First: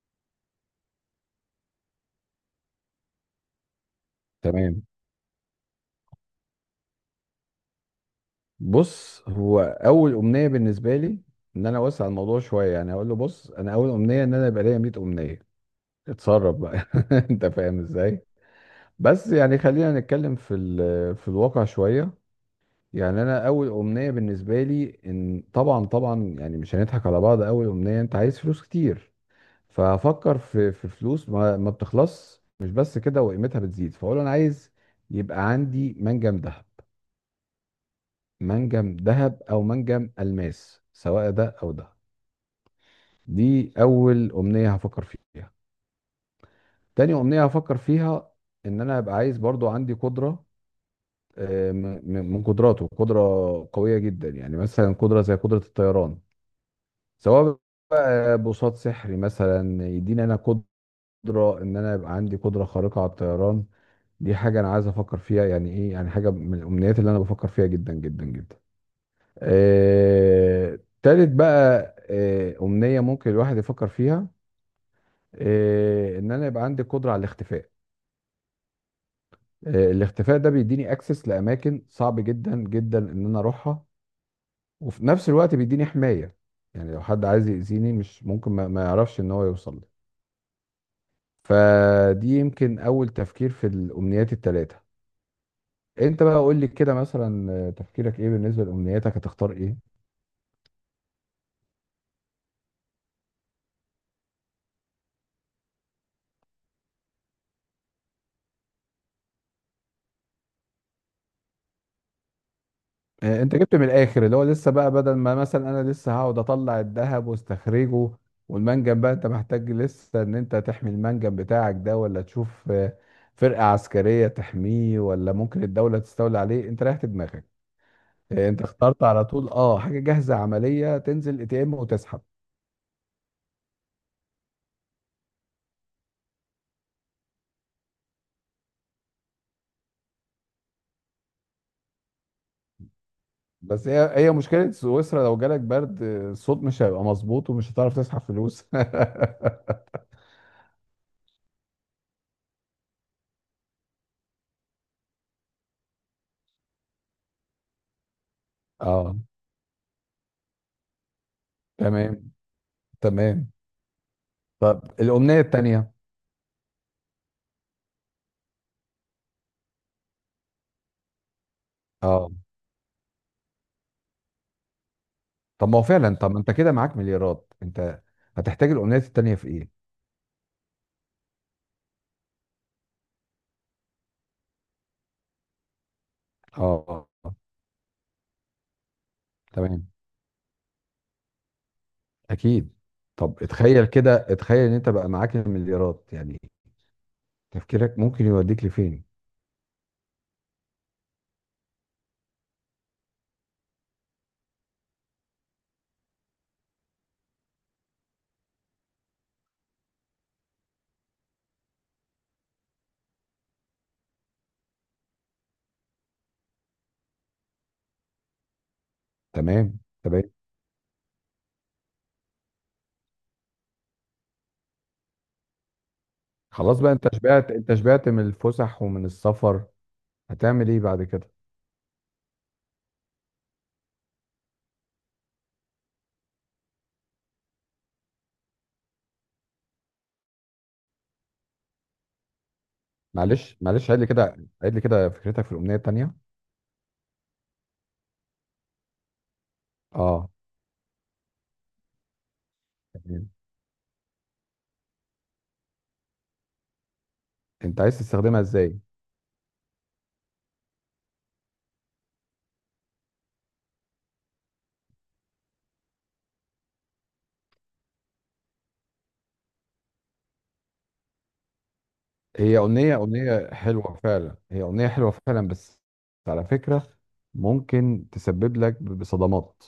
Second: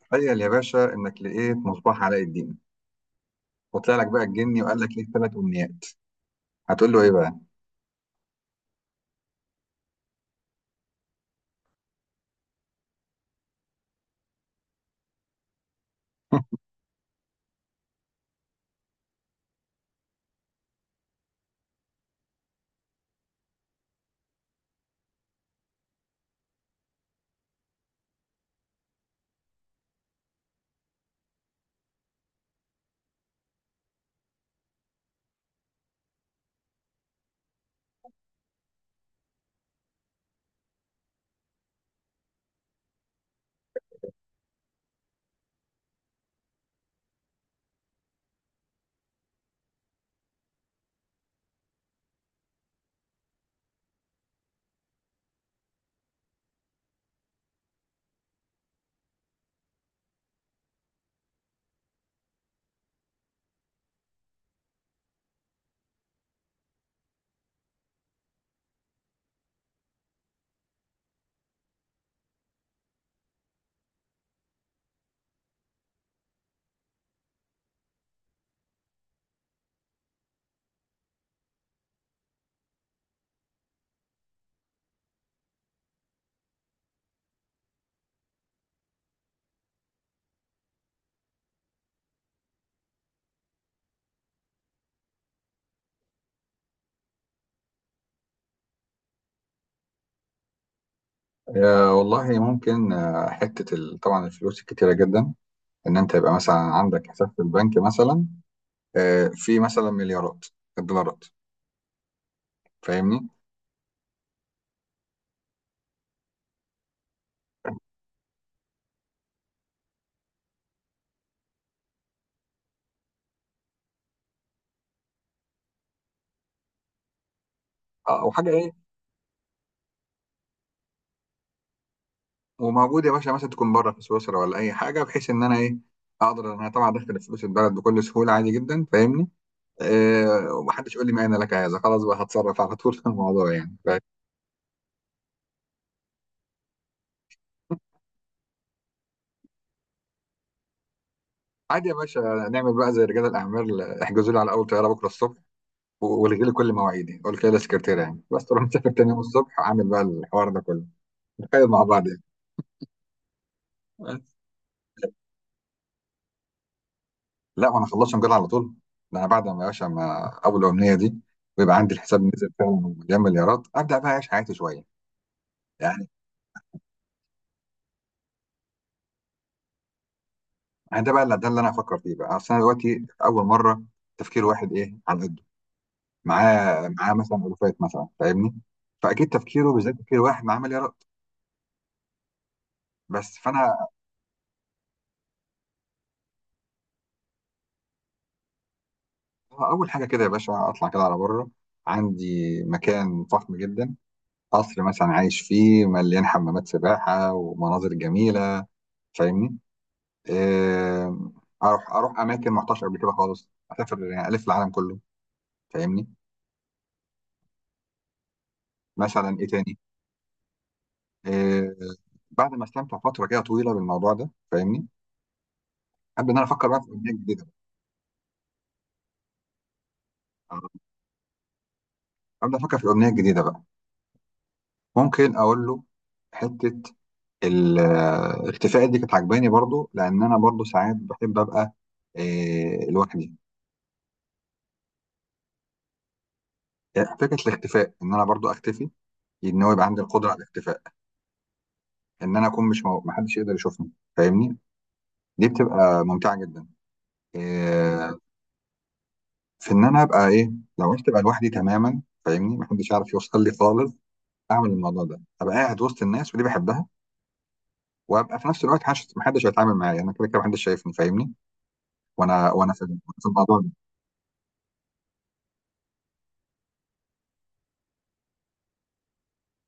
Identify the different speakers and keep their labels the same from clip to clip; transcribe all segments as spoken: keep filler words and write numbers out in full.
Speaker 1: تخيل يا باشا انك لقيت مصباح علاء الدين، وطلع لك بقى الجني وقال
Speaker 2: تمام.
Speaker 1: لك ليك ثلاث امنيات. هتقول له ايه بقى؟
Speaker 2: بص، هو اول امنيه بالنسبه لي ان انا اوسع الموضوع شويه، يعني اقول له بص انا اول امنيه ان انا يبقى ليا مية امنيه، اتصرف بقى. انت فاهم ازاي. بس يعني خلينا نتكلم في ال- في الواقع شويه. يعني انا اول امنيه بالنسبه لي ان طبعا طبعا، يعني مش هنضحك على بعض، اول امنيه انت عايز فلوس كتير. فافكر في في فلوس ما, ما بتخلص، مش بس كده، وقيمتها بتزيد، فاقول له انا عايز يبقى عندي منجم دهب، منجم ذهب او منجم الماس، سواء ده او ده. دي اول امنيه هفكر فيها. تاني امنيه هفكر فيها ان انا ابقى عايز برضو عندي قدره. آه، م- م- من قدراته قدره قويه جدا، يعني مثلا قدره زي قدره الطيران، سواء بقى بوصات سحري مثلا يديني انا قدره ان انا يبقى عندي قدره خارقه على الطيران. دي حاجه انا عايز افكر فيها، يعني ايه، يعني حاجه من الامنيات اللي انا بفكر فيها جدا جدا جدا. آه، تالت بقى، آه، أمنية ممكن الواحد يفكر فيها، آه، إن أنا يبقى عندي قدرة على الاختفاء. آه، الاختفاء ده بيديني أكسس لأماكن صعب جدا جدا إن أنا أروحها، وفي نفس الوقت بيديني حماية. يعني لو حد عايز يأذيني مش ممكن ما ما يعرفش إن هو يوصل لي. فدي يمكن أول تفكير في الأمنيات التلاتة. أنت بقى قول لي كده، مثلا آه، تفكيرك إيه بالنسبة لأمنياتك، هتختار إيه؟
Speaker 1: يا والله ممكن، آه، حته ال- طبعا الفلوس الكتيره جدا. ان انت يبقى مثلا عندك حساب في البنك، مثلا آه، في مثلا مليارات الدولارات. فاهمني؟
Speaker 2: آه، انت جبت من الاخر، اللي هو لسه بقى بدل ما مثلا انا لسه هقعد اطلع الذهب واستخرجه والمنجم، بقى انت محتاج لسه ان انت تحمي المنجم بتاعك ده، ولا تشوف آه، فرقة عسكرية تحميه، ولا ممكن الدولة تستولي عليه. انت ريحت دماغك،
Speaker 1: آه،
Speaker 2: آه،
Speaker 1: وحاجه
Speaker 2: انت
Speaker 1: ايه.
Speaker 2: اخترت على طول. اه، حاجة جاهزة عملية، تنزل اي تي ام وتسحب.
Speaker 1: وموجود يا باشا، مثلا تكون بره في سويسرا ولا اي حاجه، بحيث ان انا ايه، اقدر ان انا طبعا ادخل فلوس البلد بكل سهوله، عادي جدا. فاهمني؟ آه، ومحدش يقول لي ما انا لك عايزه، خلاص بقى هتصرف على طول في الموضوع يعني.
Speaker 2: بس هي هي مشكلة سويسرا لو جالك برد، آه، الصوت مش هيبقى مظبوط ومش هتعرف تسحب فلوس.
Speaker 1: عادي يا باشا. نعمل بقى زي رجال الاعمال، احجزوا لي على اول طياره بكره الصبح، والغي لي كل مواعيدي، قول كده للسكرتيره، يعني بس تروح مسافر تاني
Speaker 2: اه.
Speaker 1: يوم الصبح، اعمل بقى الحوار ده كله. نتخيل مع بعض يعني.
Speaker 2: تمام. تمام.
Speaker 1: بس.
Speaker 2: طب الأمنية التانية.
Speaker 1: لا وانا خلصت مجال على طول، ده انا بعد ما يا باشا ما اول الامنيه دي ويبقى عندي الحساب
Speaker 2: اه،
Speaker 1: نزل فعلا، مليان مليارات، ابدا بقى اعيش حياتي شويه
Speaker 2: طب ما هو
Speaker 1: يعني.
Speaker 2: فعلا، طب ما انت كده معاك مليارات، انت هتحتاج الامنيات التانية في ايه؟
Speaker 1: أنا ده بقى اللي ده اللي انا هفكر فيه بقى، اصل انا دلوقتي اول مره تفكير واحد ايه على قده،
Speaker 2: اه.
Speaker 1: معاه معاه
Speaker 2: آه،
Speaker 1: مثلا الوفات مثلا. فاهمني؟ فاكيد تفكيره
Speaker 2: تمام.
Speaker 1: بالذات تفكير واحد معاه مليارات
Speaker 2: اكيد.
Speaker 1: بس.
Speaker 2: طب اتخيل
Speaker 1: فانا
Speaker 2: كده، اتخيل ان انت بقى معاك المليارات، يعني تفكيرك ممكن يوديك لفين.
Speaker 1: اول حاجه كده يا باشا، اطلع كده على بره، عندي مكان فخم جدا، قصر مثلا عايش فيه، مليان حمامات سباحه ومناظر جميله. فاهمني؟ آه، اروح اروح اماكن ما رحتهاش قبل كده خالص، اسافر يعني الف العالم كله. فاهمني؟ مثلا ايه تاني؟
Speaker 2: تمام. تمام.
Speaker 1: آه، بعد ما استمتع فتره كده طويله بالموضوع ده. فاهمني؟ ابدا ان انا افكر بقى
Speaker 2: خلاص
Speaker 1: في
Speaker 2: بقى،
Speaker 1: اغنيه
Speaker 2: انت
Speaker 1: جديده
Speaker 2: شبعت، انت شبعت من الفسح ومن السفر،
Speaker 1: بقى.
Speaker 2: هتعمل ايه بعد كده؟
Speaker 1: ابدا افكر في اغنيه جديده بقى. ممكن اقول له حته الاختفاء دي كانت عجباني برضو، لان انا برضو ساعات بحب ابقى آه، لوحدي.
Speaker 2: معلش معلش، عيد لي كده، عيد لي كده فكرتك في الامنية التانية.
Speaker 1: آه، فكره الاختفاء ان انا برضو اختفي، ان هو يبقى عندي القدره
Speaker 2: اه.
Speaker 1: على الاختفاء، ان انا اكون مش مو...
Speaker 2: تمام.
Speaker 1: محدش يقدر يشوفني. فاهمني؟ دي بتبقى ممتعه جدا.
Speaker 2: انت عايز
Speaker 1: آه،
Speaker 2: تستخدمها ازاي؟
Speaker 1: في ان انا ابقى ايه، لو عرفت ابقى لوحدي تماما، فاهمني، محدش يعرف يوصل لي خالص، اعمل الموضوع ده، ابقى قاعد وسط الناس ودي بحبها، وابقى في نفس الوقت محدش محدش هيتعامل معايا، انا كده كده محدش شايفني. فاهمني؟ وانا
Speaker 2: هي
Speaker 1: وانا في
Speaker 2: أغنية،
Speaker 1: في
Speaker 2: أغنية
Speaker 1: الموضوع ده.
Speaker 2: حلوة فعلا، هي أغنية حلوة فعلا، بس على فكرة ممكن تسبب لك بصدمات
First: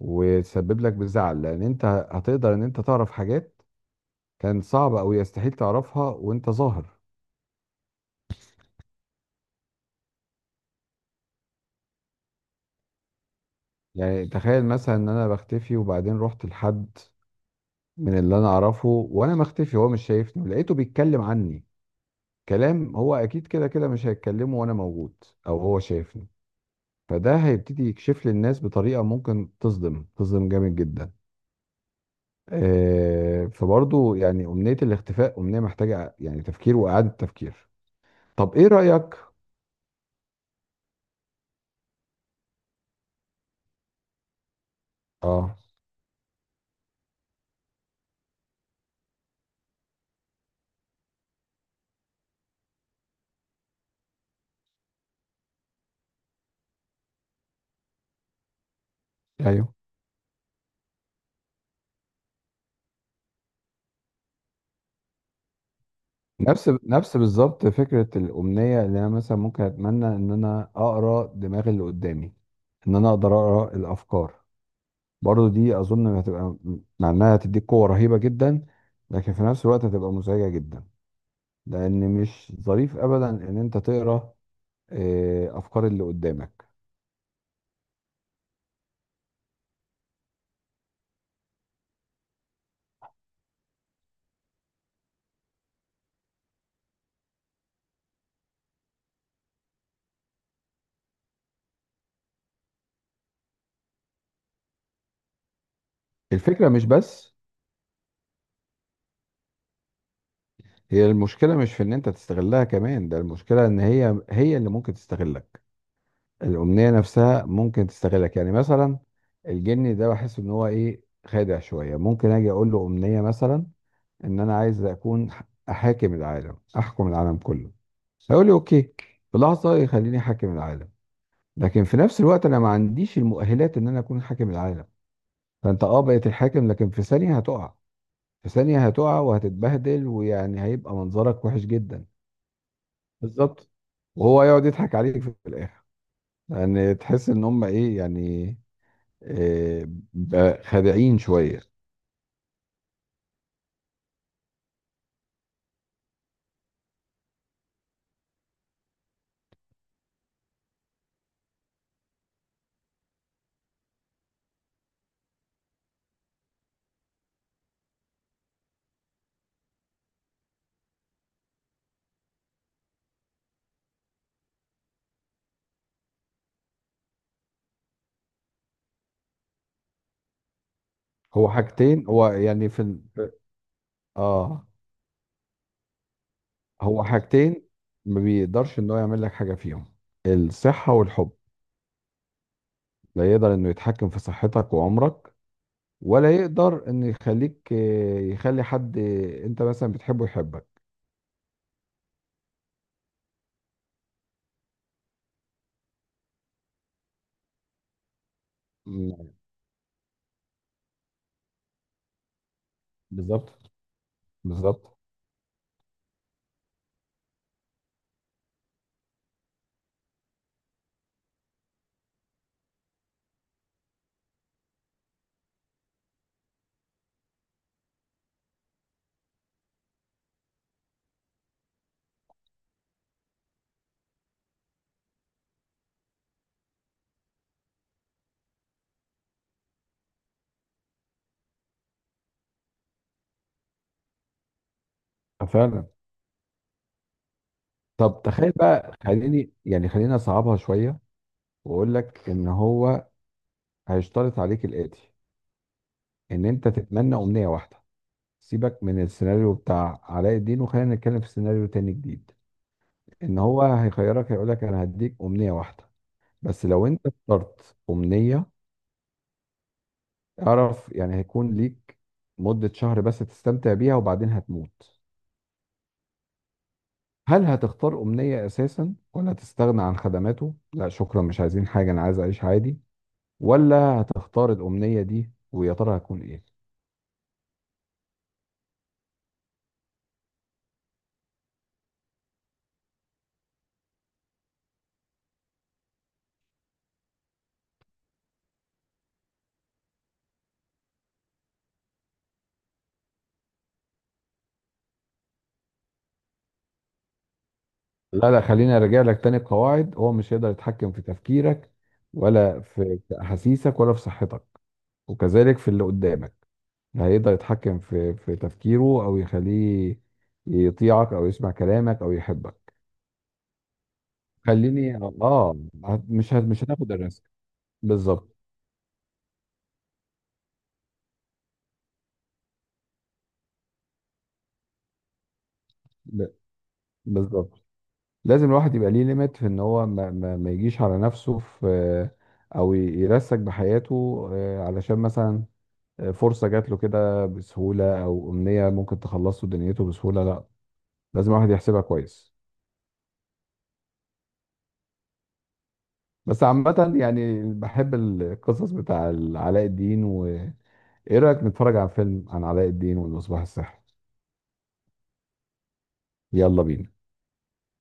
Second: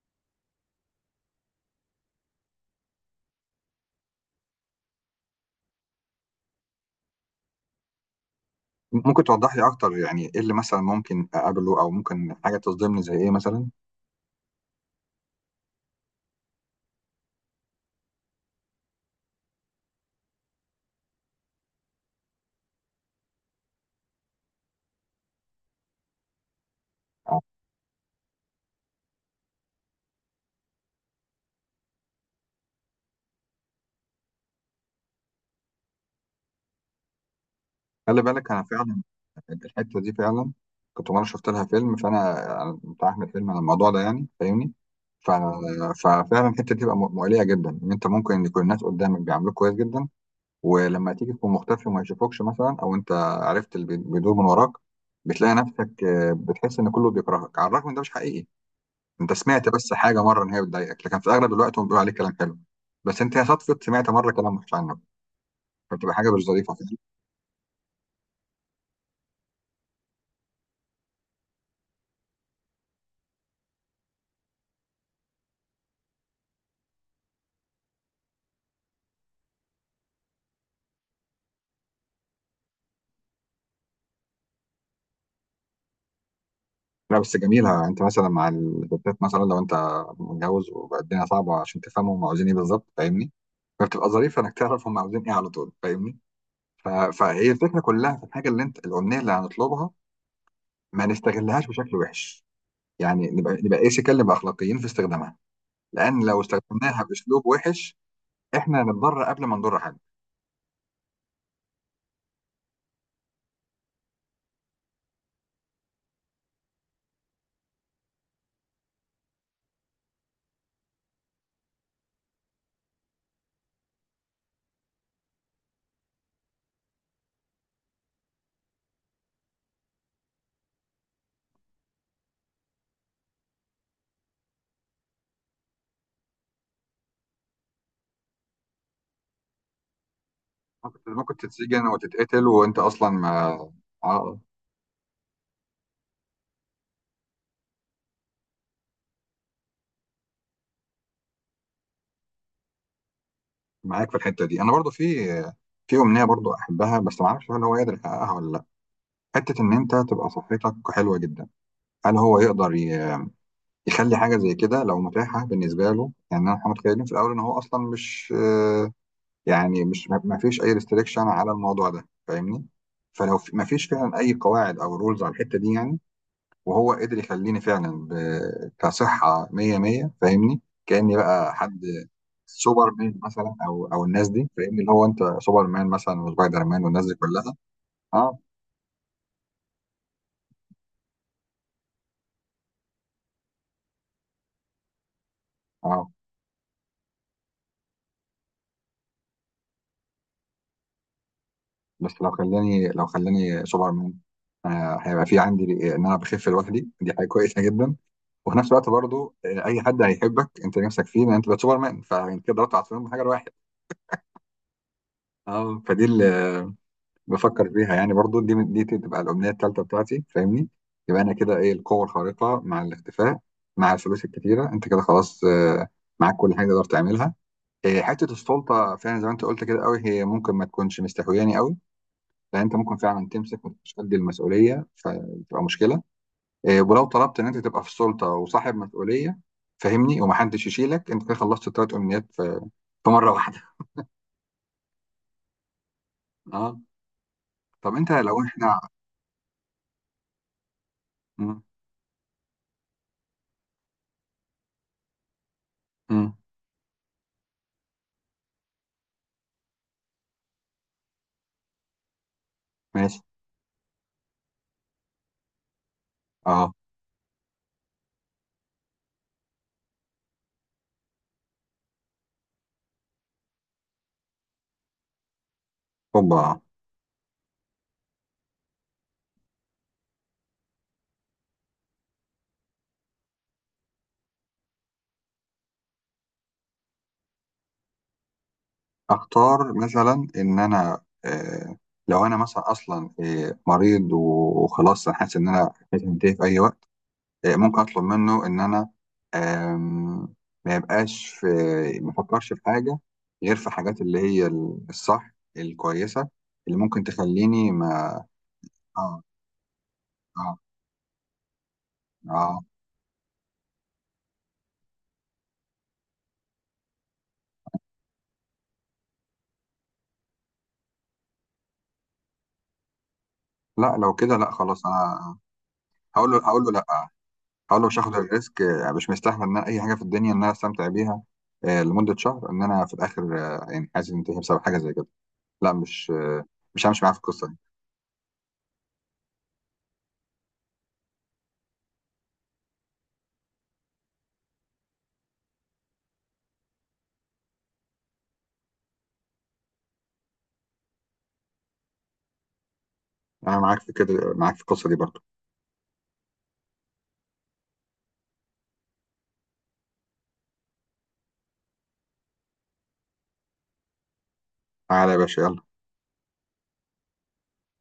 Speaker 2: وتسبب لك بزعل، لأن أنت هتقدر إن أنت تعرف حاجات كان صعب أو يستحيل تعرفها وأنت ظاهر.
Speaker 1: ممكن توضح لي اكتر؟ يعني ايه اللي مثلا ممكن اقابله، او ممكن حاجه تصدمني زي ايه مثلا؟
Speaker 2: يعني تخيل مثلا إن أنا بختفي وبعدين رحت لحد من اللي أنا أعرفه وأنا مختفي، هو مش شايفني، ولقيته بيتكلم عني كلام هو أكيد كده كده مش هيتكلمه وأنا موجود، أو هو شايفني. فده
Speaker 1: آه،
Speaker 2: هيبتدي يكشف للناس بطريقة ممكن تصدم تصدم جامد جدا. آه، فبرضه يعني أمنية الاختفاء أمنية محتاجة يعني تفكير وإعادة تفكير.
Speaker 1: خلي بالك،
Speaker 2: طب
Speaker 1: انا
Speaker 2: إيه
Speaker 1: فعلا
Speaker 2: رأيك؟
Speaker 1: الحته دي فعلا، كنت مره شفت لها فيلم، فانا أنا بتاع احمد فيلم على الموضوع ده يعني. فاهمني؟ ف...
Speaker 2: آه.
Speaker 1: ففعلا الحته دي بتبقى م- مؤليه جدا، ان انت ممكن يكون الناس قدامك بيعاملوك كويس جدا، ولما تيجي تكون مختفي وما يشوفوكش، مثلا او انت عرفت اللي بي- بيدور من وراك، بتلاقي نفسك آه، بتحس ان كله بيكرهك على الرغم ان ده مش حقيقي. انت سمعت
Speaker 2: أيوه.
Speaker 1: بس حاجه مره ان هي بتضايقك، لكن في اغلب الوقت هم بيقولوا عليك كلام حلو. بس انت يا صدفه سمعت مره كلام وحش عنك، فبتبقى حاجه مش
Speaker 2: نفس
Speaker 1: ظريفه فعلا.
Speaker 2: نفس بالظبط فكرة الأمنية، اللي أنا مثلا ممكن أتمنى إن أنا أقرأ دماغ اللي قدامي، إن أنا أقدر أقرأ الأفكار. برضه دي أظن هتبقى، مع إنها هتديك قوة رهيبة جدا، لكن في نفس الوقت هتبقى مزعجة جدا، لأن مش ظريف أبدا إن أنت تقرأ آه، أفكار اللي قدامك.
Speaker 1: لا بس جميله، انت مثلا مع الستات مثلا، لو انت متجوز وبقى الدنيا صعبه عشان تفهموا هم عاوزين ايه بالظبط. فاهمني؟ فبتبقى ظريفه انك تعرف هم عاوزين ايه على طول. فاهمني؟ ف... فهي الفكره كلها في الحاجه اللي انت الامنيه اللي هنطلبها، ما نستغلهاش بشكل وحش. يعني نبقى نبقى ايه، سكال، نبقى اخلاقيين في استخدامها. لان لو
Speaker 2: الفكرة مش
Speaker 1: استخدمناها
Speaker 2: بس،
Speaker 1: باسلوب وحش، احنا هنتضرر قبل ما نضر حد.
Speaker 2: هي المشكلة مش في ان انت تستغلها كمان، ده المشكلة ان هي هي اللي ممكن تستغلك. الأمنية نفسها ممكن تستغلك، يعني مثلا الجني ده بحس ان هو ايه، خادع شوية. ممكن اجي اقول له أمنية مثلا ان انا عايز اكون ح- احاكم العالم، احكم العالم كله. هيقول لي اوكي، في لحظة يخليني حاكم العالم، لكن في نفس الوقت انا ما عنديش المؤهلات ان انا اكون حاكم العالم. فانت اه بقيت الحاكم، لكن في ثانية هتقع، في ثانية هتقع وهتتبهدل، ويعني هيبقى
Speaker 1: كنت ممكن
Speaker 2: منظرك وحش
Speaker 1: تتسجن أو
Speaker 2: جدا.
Speaker 1: تتقتل وأنت أصلا ما.
Speaker 2: بالظبط.
Speaker 1: آه،
Speaker 2: وهو يقعد يضحك عليك في الاخر، يعني تحس ان هم ايه يعني، إيه، ب- خادعين شويه.
Speaker 1: معاك في الحتة دي، أنا برضو في في أمنية برضو أحبها، بس ما أعرفش هل هو يقدر يحققها ولا لأ. حتة إن أنت تبقى صحتك حلوة جدا، هل هو يقدر ي- يخلي حاجة زي كده لو متاحة بالنسبة له، يعني احنا متخيلين في الأول إن هو أصلا مش آه، يعني مش ما ما فيش أي ريستريكشن على الموضوع ده. فاهمني؟ فلو في- ما فيش فعلا أي قواعد أو رولز على الحتة دي يعني، وهو قدر يخليني فعلا ب... كصحة مية مية، فاهمني، كأني
Speaker 2: هو
Speaker 1: بقى حد
Speaker 2: حاجتين، هو يعني في
Speaker 1: سوبر
Speaker 2: ال...
Speaker 1: مان
Speaker 2: في-
Speaker 1: مثلا او او الناس دي،
Speaker 2: اه،
Speaker 1: فاهمني، اللي هو انت سوبر مان مثلا وسبايدر مان
Speaker 2: هو
Speaker 1: والناس دي كلها.
Speaker 2: حاجتين ما
Speaker 1: اه،
Speaker 2: بيقدرش ان هو يعمل لك حاجه فيهم، الصحه والحب. لا يقدر انه يتحكم في صحتك وعمرك،
Speaker 1: اه.
Speaker 2: ولا يقدر انه يخليك، آه، يخلي حد آه، انت مثلا بتحبه يحبك.
Speaker 1: بس لو خلاني لو خلاني سوبر مان، آه هيبقى في عندي ان انا بخف لوحدي، دي حاجه كويسه جدا، وفي نفس الوقت
Speaker 2: مم.
Speaker 1: برضو آه، اي حد هيحبك انت نفسك فيه ان انت بقى سوبر مان، فانت كده ضربت عصفورين بحجر واحد.
Speaker 2: بالظبط. بالظبط.
Speaker 1: اه، فدي ال- بفكر فيها يعني برضو، دي دي تبقى الأمنية التالتة بتاعتي. فاهمني؟ يبقى أنا كده إيه، القوة الخارقة مع الاختفاء مع الفلوس الكتيرة، أنت كده خلاص، آه، معاك كل حاجة تقدر تعملها. آه، حتة السلطة فعلا، زي ما أنت قلت كده قوي، هي ممكن ما تكونش مستهوياني قوي، لأن أنت ممكن فعلا تمسك ومش قد المسؤولية فتبقى مشكلة. آه، ولو طلبت إن أنت تبقى في السلطة وصاحب مسؤولية، فاهمني، ومحدش يشيلك، أنت كده خلصت التلات أمنيات في في مرة واحدة.
Speaker 2: فعلا.
Speaker 1: أه. طب أنت
Speaker 2: طب
Speaker 1: لو
Speaker 2: تخيل
Speaker 1: إحنا
Speaker 2: بقى، خليني يعني خلينا اصعبها شويه،
Speaker 1: م-
Speaker 2: واقول لك ان هو هيشترط عليك الاتي،
Speaker 1: م-
Speaker 2: ان انت تتمنى امنيه واحده. سيبك من السيناريو بتاع علاء الدين، وخلينا نتكلم في سيناريو تاني جديد.
Speaker 1: ماشي.
Speaker 2: ان هو هيخيرك، هيقول لك انا هديك امنيه واحده، بس
Speaker 1: أه.
Speaker 2: لو انت اخترت امنيه اعرف يعني هيكون ليك مده شهر بس تستمتع بيها، وبعدين هتموت.
Speaker 1: هوبا.
Speaker 2: هل هتختار امنيه اساسا، ولا هتستغنى عن خدماته، لا شكرا مش عايزين حاجه، انا عايز اعيش عادي، ولا هتختار الامنيه دي؟ ويا ترى هتكون ايه؟
Speaker 1: اختار مثلا ان انا آه، لو انا مثلا اصلا آه، مريض وخلاص، انا حاسس ان انا هتنتهي في اي وقت، آه، ممكن اطلب منه ان انا، آم، ما يبقاش في، ما افكرش في حاجه غير في حاجات اللي هي الصح، الكويسه اللي ممكن تخليني ما.
Speaker 2: لا لا، خليني ارجع لك
Speaker 1: اه،
Speaker 2: تاني القواعد، هو مش هيقدر
Speaker 1: اه،
Speaker 2: يتحكم في تفكيرك،
Speaker 1: اه.
Speaker 2: ولا في في احاسيسك، ولا في صحتك، وكذلك في اللي قدامك. لا هيقدر يتحكم في في تفكيره، او يخليه يطيعك، او يسمع كلامك، او يحبك.
Speaker 1: لا، لو كده لا خلاص
Speaker 2: خليني
Speaker 1: انا،
Speaker 2: اه، هت-
Speaker 1: هقول
Speaker 2: مش
Speaker 1: له
Speaker 2: هت-
Speaker 1: هقول
Speaker 2: مش
Speaker 1: له
Speaker 2: هناخد
Speaker 1: لا،
Speaker 2: الريسك.
Speaker 1: هقول له مش هاخد
Speaker 2: بالظبط.
Speaker 1: الريسك، آه، مش مستحمل ان أنا اي حاجه في الدنيا ان انا استمتع بيها آه، لمده شهر ان انا في الاخر، آه، يعني حاسس انتهي بسبب حاجه زي كده. لا، مش
Speaker 2: ب-
Speaker 1: آه، مش همشي معاك في القصه دي.
Speaker 2: بالظبط. لازم الواحد يبقى ليه ليميت في ان هو ما, ما, ما يجيش على نفسه في، او ي- يرسك بحياته، آه، علشان مثلا فرصة جات له كده بسهولة، أو أمنية ممكن تخلص له دنيته بسهولة، لا، لازم الواحد يحسبها كويس.
Speaker 1: انا معاك في كده، معاك في القصه دي برضو.
Speaker 2: بس عامة يعني بحب القصص بتاع علاء الدين، وإيه رأيك نتفرج على فيلم عن علاء الدين والمصباح السحري؟
Speaker 1: تعالى يا باشا، يلا.
Speaker 2: يلا بينا.